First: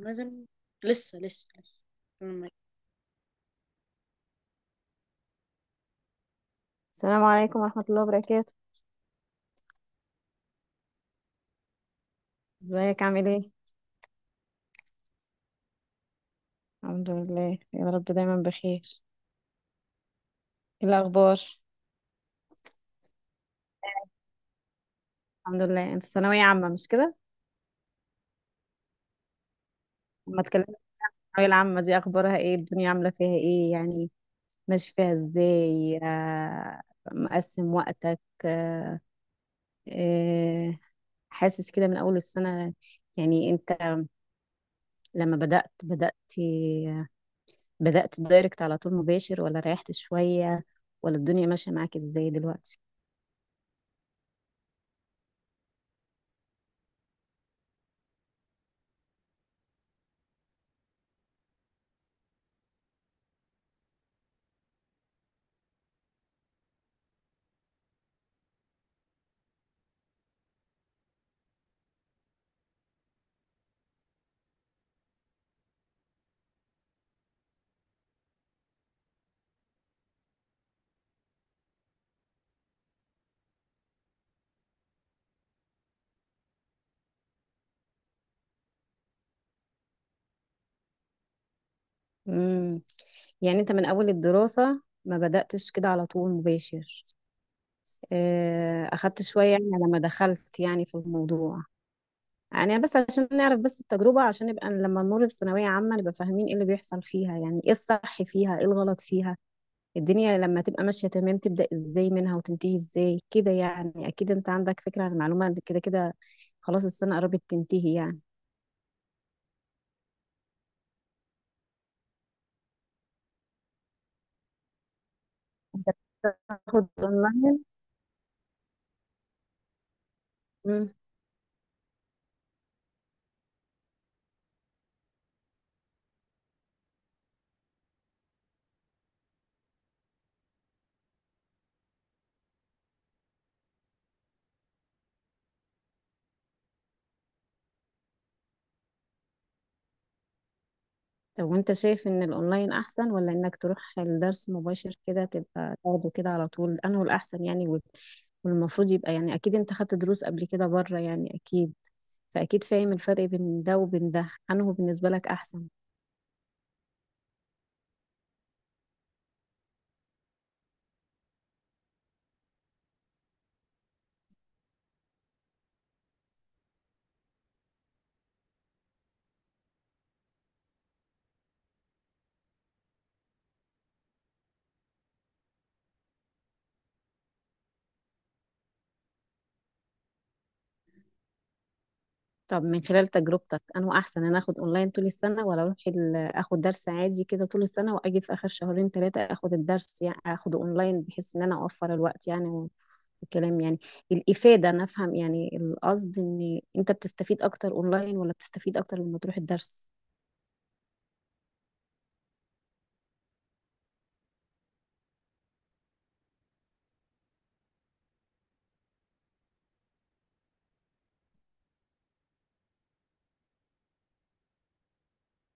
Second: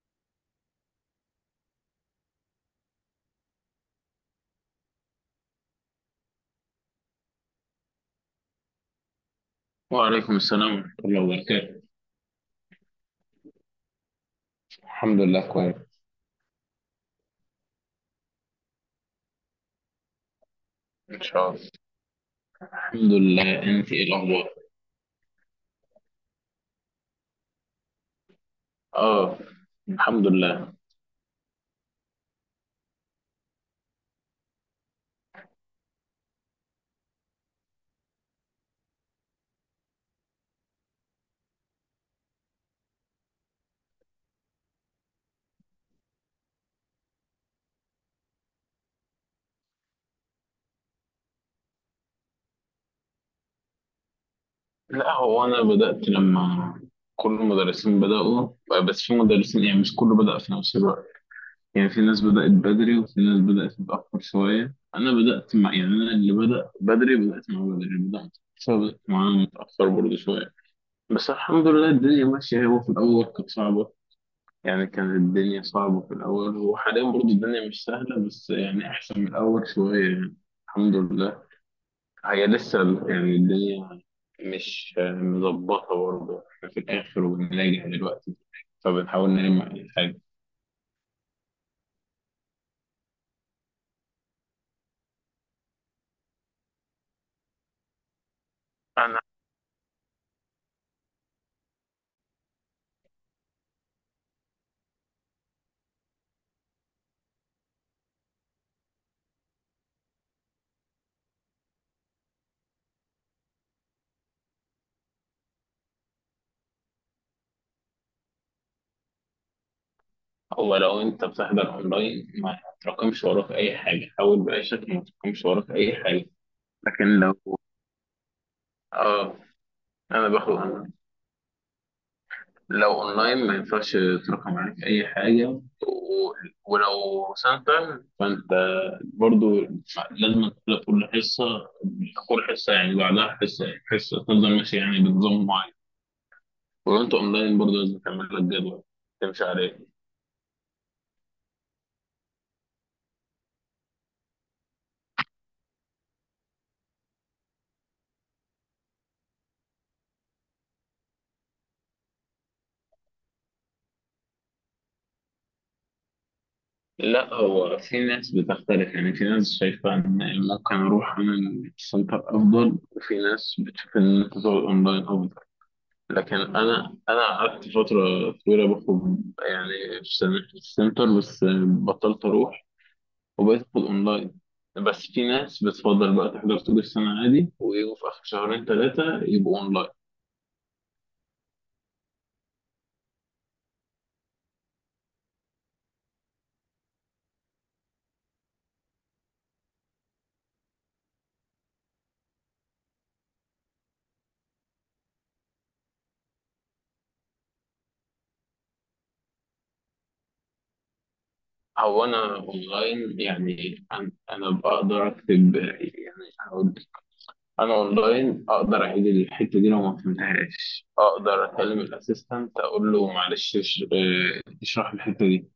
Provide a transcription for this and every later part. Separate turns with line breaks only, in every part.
لازم. لسه. لما- السلام عليكم ورحمة الله وبركاته.
وعليكم السلام ورحمة الله وبركاته.
ازيك عامل ايه؟
الحمد لله كويس.
الحمد لله يا رب دايما بخير. ايه
ان
الأخبار؟
شاء الله. الحمد لله، انت ايه الاخبار؟
الحمد لله، انت ثانوية عامة مش كده؟
اه، الحمد
لما اتكلمنا
لله.
عن الثانوية العامة دي أخبارها ايه؟ الدنيا عاملة فيها ايه؟ يعني ماشي فيها ازاي؟ مقسم وقتك؟ آه، حاسس كده من أول السنة. يعني انت لما بدأت دايركت على طول مباشر، ولا ريحت شوية، ولا الدنيا ماشية معاك ازاي دلوقتي؟
لا، هو انا بدأت لما كل المدرسين بدأوا، بس في مدرسين يعني مش كله بدأ في نفس الوقت. يعني في ناس بدأت بدري وفي ناس بدأت متأخر شوية. انا بدأت مع، يعني انا اللي بدأ بدري بدأت مع بدري، اللي بدأت متأخر بدأت معاه متأخر برضه شوية. بس الحمد لله الدنيا ماشية. هو في الأول كانت صعبة، يعني كانت الدنيا صعبة في الأول، وحاليا برضه الدنيا مش سهلة بس يعني أحسن من الأول شوية يعني. الحمد لله. هي لسه يعني الدنيا مش مظبطة برضه، إحنا في الآخر وبنلاقي دلوقتي، فبنحاول نلم أي حاجة.
امم يعني انت من اول الدراسة ما بدأتش كده على طول مباشر،
أنا
اخدت شوية يعني لما دخلت يعني في الموضوع. يعني بس عشان نعرف بس التجربة، عشان نبقى لما نمر بثانوية عامة نبقى فاهمين ايه اللي بيحصل فيها، يعني ايه الصح فيها ايه الغلط فيها. الدنيا لما تبقى ماشية تمام تبدأ ازاي منها وتنتهي ازاي كده، يعني اكيد انت عندك فكرة عن المعلومة كده كده. خلاص السنة قربت تنتهي يعني.
هو لو أنت بتحضر أونلاين ما تراكمش وراك أي حاجة، حاول بأي شكل ما تراكمش وراك أي حاجة.
تاخد
لكن
اونلاين.
لو، آه، أنا باخد،
مم.
لو اونلاين ما ينفعش ترقم عليك اي حاجه ولو سنتر فانت برضو لازم تبقى كل حصه، كل حصه يعني بعدها حصه حصه تفضل ماشي يعني بنظام معين. ولو انت اونلاين برضو لازم تعمل لك جدول تمشي عليه.
طب وانت شايف ان الاونلاين احسن، ولا انك تروح الدرس مباشر كده تبقى تاخده كده على طول، انه الاحسن يعني؟ والمفروض يبقى يعني اكيد انت خدت دروس قبل كده بره يعني اكيد، فاكيد فاهم الفرق بين ده وبين ده، انه بالنسبة لك احسن.
لا، هو في ناس بتختلف، يعني في ناس شايفه ان ممكن اروح اعمل سنتر افضل، وفي ناس بتشوف ان انت تقعد اونلاين افضل. لكن انا قعدت فتره طويله باخد، يعني في السنتر، بس بطلت اروح وبقيت اخد اونلاين. بس في ناس بتفضل بقى تحضر طول السنه عادي ويجوا في اخر شهرين ثلاثه يبقوا اونلاين.
طب من خلال تجربتك، انه احسن انا اخد اونلاين طول السنة، ولا اروح اخد درس عادي كده طول السنة واجي في اخر شهرين ثلاثة اخد الدرس يعني اخده اونلاين، بحيث ان انا اوفر الوقت يعني الكلام يعني الإفادة. أنا أفهم يعني القصد، إن أنت بتستفيد أكتر أونلاين، ولا بتستفيد أكتر لما تروح الدرس؟
هو انا اونلاين، يعني أنا بقدر اكتب، يعني هقول لك. انا اونلاين اقدر اعيد الحته دي لو ما فهمتهاش، اقدر اكلم الاسيستنت اقول له معلش اشرح الحته دي.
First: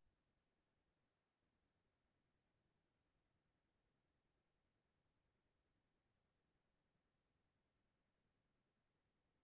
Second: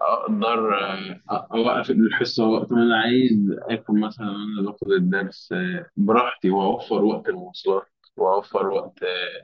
اقدر، اوقف الحصه وقت ما انا عايز اكل مثلا وانا باخد الدرس، براحتي، واوفر وقت المواصلات، واوفر وقت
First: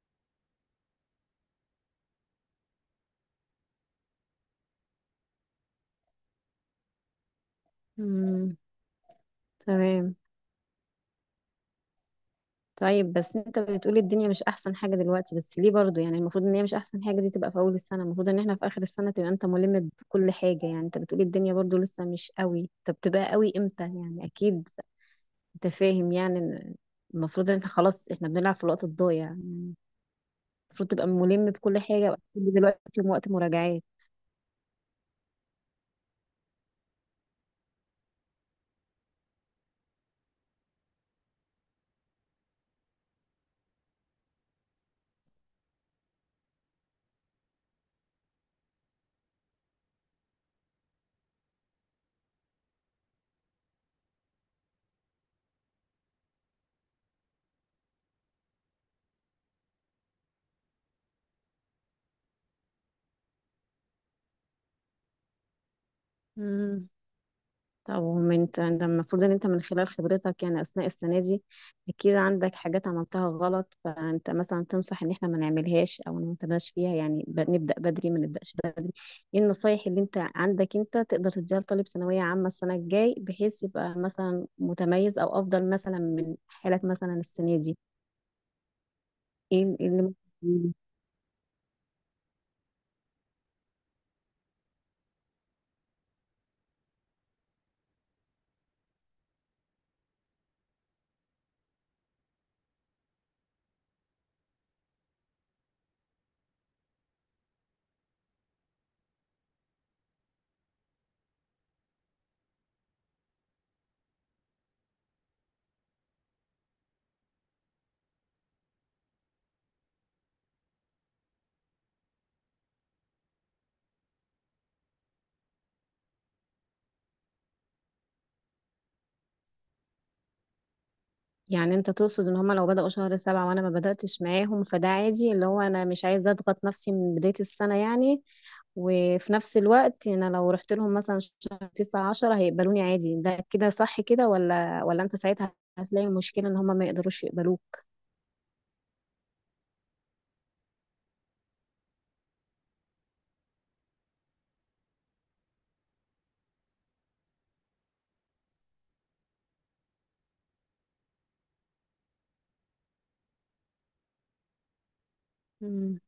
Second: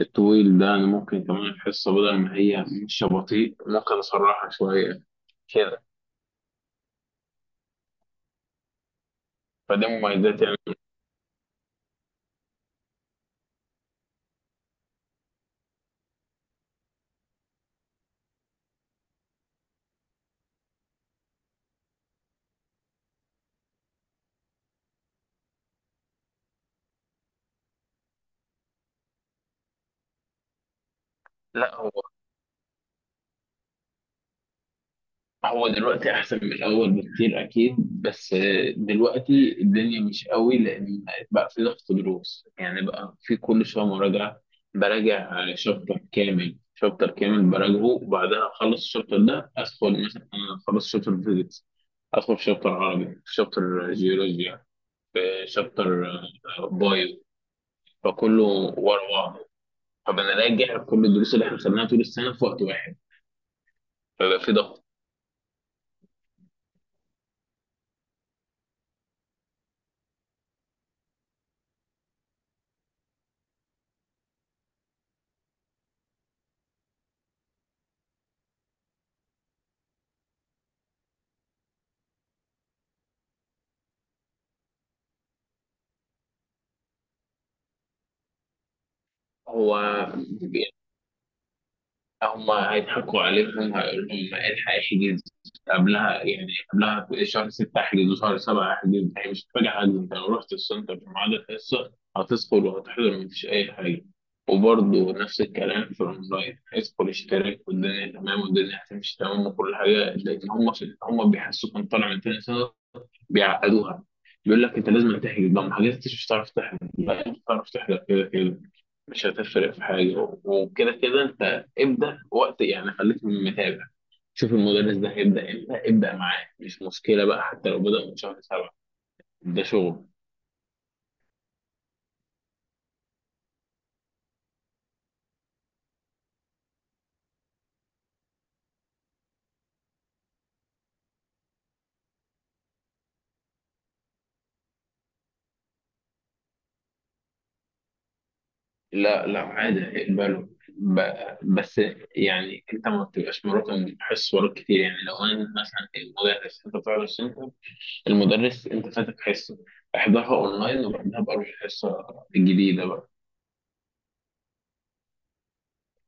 الطويل ده. انا ممكن كمان الحصه بدل ما هي مش بطيء ممكن اسرعها شويه كده.
مم.
فده
تمام.
مميزات يعني.
طيب بس أنت بتقولي الدنيا مش أحسن حاجة دلوقتي، بس ليه برضو؟ يعني المفروض إن هي مش أحسن حاجة دي تبقى في أول السنة، المفروض إن إحنا في آخر السنة تبقى أنت ملم بكل حاجة. يعني أنت بتقولي الدنيا برضو لسه مش قوي، طب تبقى قوي إمتى يعني؟ أكيد أنت فاهم يعني إن المفروض إن إحنا خلاص إحنا بنلعب في الوقت الضايع يعني. المفروض تبقى ملم
لا،
بكل
هو
حاجة، وأكيد دلوقتي وقت مراجعات.
هو دلوقتي احسن من الاول بكتير اكيد، بس دلوقتي الدنيا مش قوي، لان بقى في ضغط دروس، يعني بقى في كل شويه مراجعه. براجع شابتر كامل، شابتر كامل براجعه وبعدها اخلص الشابتر ده ادخل، مثلا أنا خلصت شابتر فيزيكس ادخل في شابتر عربي، في شابتر جيولوجيا، في شابتر بايو، فكله ورا بعضه. فبنراجع كل الدروس اللي احنا خدناها طول السنه في وقت واحد، فبقى في ضغط.
مم. طب وما انت ده المفروض ان انت من خلال خبرتك يعني اثناء السنه دي اكيد عندك حاجات عملتها غلط، فانت مثلا تنصح ان احنا ما نعملهاش او ما نتباش فيها، يعني نبدا بدري ما نبداش بدري. ايه النصايح اللي انت عندك انت تقدر تديها لطالب ثانويه عامه السنه الجاي، بحيث يبقى مثلا متميز او افضل مثلا من حالك مثلا السنه دي؟ ايه
هو
اللي ممكن؟
هم هيضحكوا عليهم هيقولوا لهم الحق احجز قبلها، يعني قبلها شهر 6 احجز وشهر 7 احجز. هي مش هتفاجئ حد، انت لو رحت السنتر في ميعاد الحصه هتدخل وهتحضر، مفيش اي حاجه. وبرضه نفس الكلام في الاونلاين، هيدخل اشتراك والدنيا تمام والدنيا هتمشي تمام وكل حاجه، لان هم بيحسوك ان طالع من تاني سنه، بيعقدوها. بيقول لك انت لازم تحجز بقى، ما حجزتش مش هتعرف تحجز بقى، انت بتعرف تحجز كده كده، مش هتفرق في حاجه. وكده كده انت ابدا وقت، يعني خليك متابع، شوف المدرس ده هيبدا امتى ابدا معاه، مش مشكله بقى حتى لو بدا من شهر سبعه. ده شغل.
يعني انت تقصد ان هما لو بدأوا شهر سبعة وانا ما بدأتش معاهم فده عادي، اللي هو انا مش عايزة اضغط نفسي من بداية السنة يعني. وفي نفس الوقت انا لو رحت لهم مثلا شهر تسعة عشرة هيقبلوني عادي، ده كده صح كده؟ ولا انت ساعتها هتلاقي مشكلة ان هما ما يقدروش يقبلوك؟
لا، عادي اقبله، بس يعني انت ما بتبقاش مراكم حصص وراك كتير. يعني لو انا مثلا المدرس، انت بتعرف انت المدرس انت فاتك حصه احضرها اونلاين وبعدها بقى روح الحصه الجديده بقى.
مم.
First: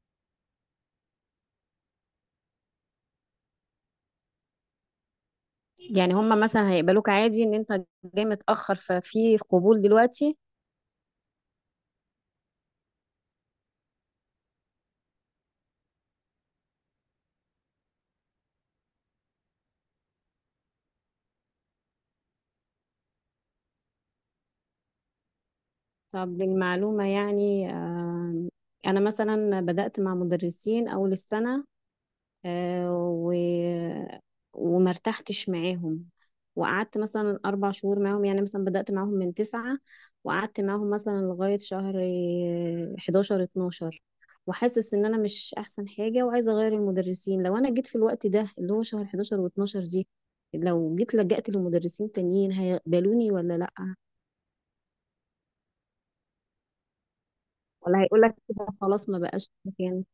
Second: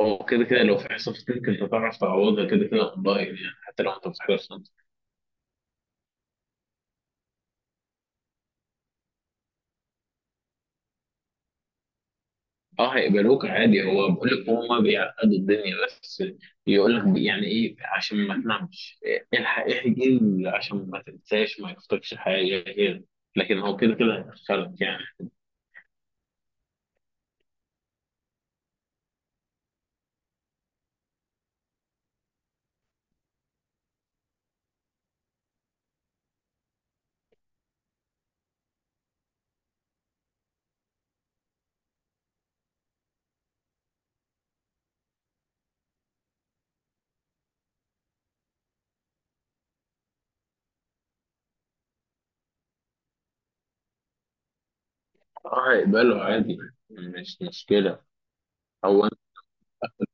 هو كده كده لو في حصه فاتتك انت تعرف تعوضها كده كده اونلاين، يعني حتى لو انت بتحضرش انت.
يعني هما مثلا هيقبلوك عادي ان انت جاي متأخر، ففي قبول دلوقتي.
اه هيقبلوك عادي. هو بقول لك هما بيعقدوا الدنيا بس، يقول لك يعني ايه عشان ما تنامش الحق احجز، عشان ما تنساش ما يفوتكش حاجه كده. لكن هو كده كده هيدخلك يعني.
طب للمعلومة يعني، انا مثلا بدأت مع مدرسين اول السنة، آه، و... وما ارتحتش معاهم، وقعدت مثلا أربع شهور معاهم، يعني مثلا بدأت معاهم من تسعة وقعدت معاهم مثلا لغاية شهر حداشر اتناشر، وحاسس إن أنا مش أحسن حاجة وعايزة أغير المدرسين. لو أنا جيت في الوقت ده اللي هو شهر حداشر واتناشر دي، لو جيت لجأت لمدرسين تانيين هيقبلوني ولا لأ؟
اه هيقبله عادي، مش
ولا
مشكله.
هيقولك كده خلاص
هو
ما بقاش مكانك؟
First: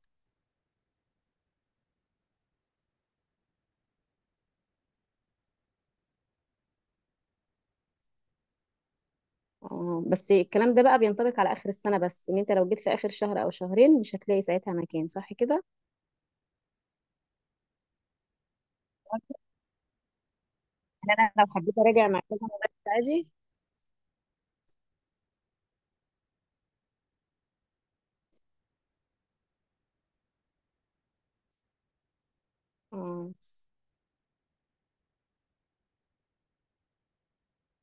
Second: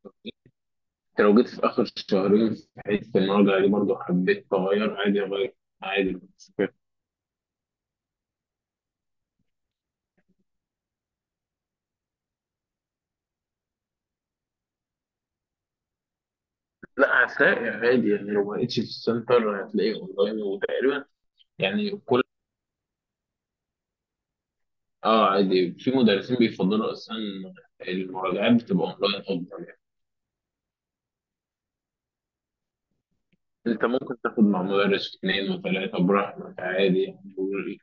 انت لو جيت في اخر شهرين في حته المراجعه دي برضه حبيت اغير عادي اغير، عادي مش فارق.
اه، بس الكلام ده بقى بينطبق على آخر السنة بس، إن أنت لو جيت في آخر شهر أو شهرين مش هتلاقي ساعتها مكان، صح كده؟
لا هتلاقي عادي، يعني لو ما لقيتش في السنتر هتلاقيه اونلاين. وتقريبا
يعني أنا لو حبيت
يعني
أراجع مع
كل،
كذا مدرس عادي.
اه عادي، في مدرسين بيفضلوا اصلا المراجعات بتبقى اونلاين افضل يعني.
اه.
انت ممكن تاخد مع مدرس اثنين وثلاثه براحتك عادي،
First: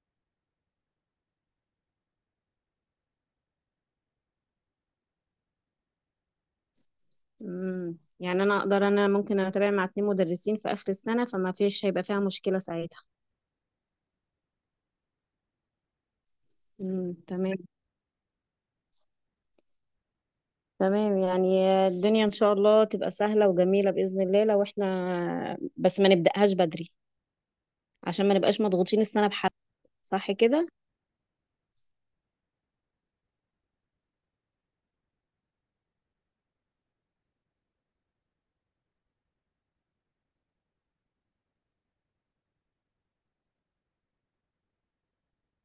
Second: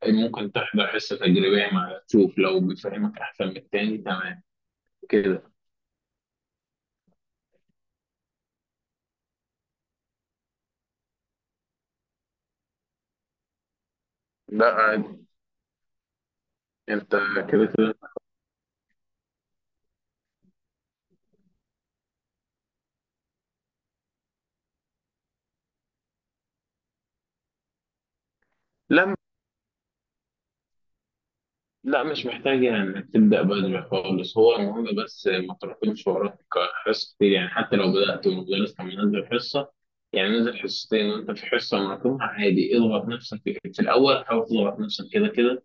يعني ممكن تحضر حصه تجريبيه مع تشوف لو بيفهمك احسن من التاني، تمام كده.
يعني أنا أقدر، أنا ممكن أنا أتابع مع اتنين مدرسين في آخر السنة، فما فيش هيبقى فيها مشكلة ساعتها.
لا عادي،
امم،
انت
تمام.
كده كده.
تمام يعني الدنيا إن شاء الله تبقى سهلة وجميلة بإذن الله، لو إحنا بس ما نبدأهاش بدري عشان ما نبقاش مضغوطين
لا
السنة بحد، صح كده؟
لا مش محتاج يعني انك تبدا بدري خالص، هو المهم بس ما تراكمش وراك حصص كتير، يعني حتى لو بدات والمدرس كان منزل حصه، يعني نزل حصتين وانت في حصه مراكمها عادي، اضغط نفسك في الاول، حاول تضغط نفسك كده كده،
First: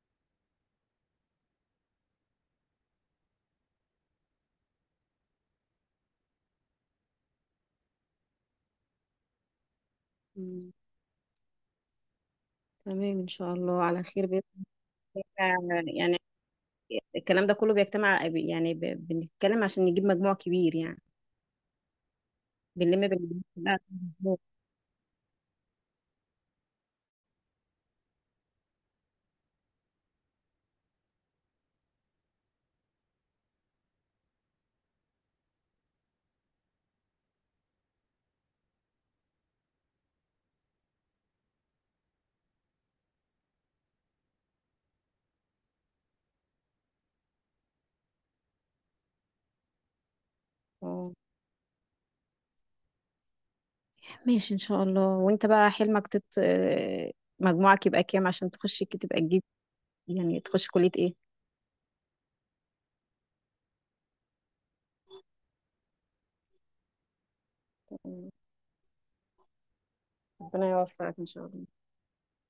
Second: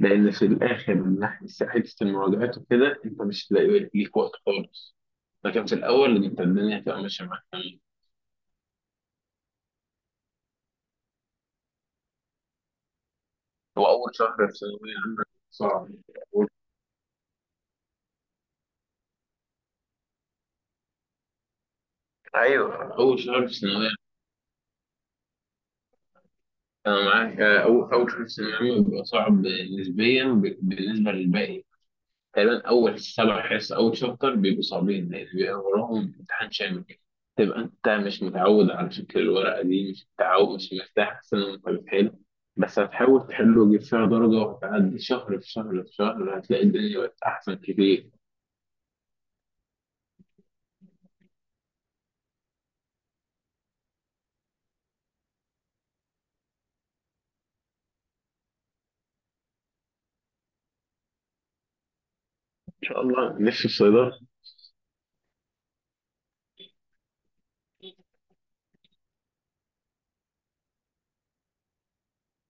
لان في الاخر من ناحيه حته المراجعات وكده انت مش هتلاقي ليك وقت خالص، لكن في الاول انت الدنيا هتبقى ماشيه معاك تمام.
مم. تمام، إن شاء الله
هو
على
اول
خير
شهر
بإذن
في ثانويه عامه
الله
صعب.
يعني.
أول،
الكلام ده كله بيجتمع يعني، بنتكلم عشان نجيب مجموع كبير يعني،
ايوه
بنلم
اول
بالمجموع
شهر في
كلها في
ثانويه،
المجموع.
أنا معاك. أول حصة ثانوي بيبقى صعب نسبيا بالنسبة للباقي. تقريبا أول سبع حصص أول شابتر بيبقوا صعبين لأن بيبقى وراهم امتحان شامل، تبقى أنت مش متعود على شكل الورقة دي، مش متعود مش مرتاح أحسن وأنت بتحل، بس هتحاول تحله وتجيب فيها درجة، وهتعدي شهر في شهر في شهر هتلاقي الدنيا بقت أحسن كتير.
اه، ماشي ان شاء الله. وانت بقى حلمك تت آه، مجموعك يبقى كام عشان تخش تبقى تجيب، يعني تخش كلية ايه؟
إن شاء الله نفسي في صيدلة.
ربنا يوفقك ان شاء الله.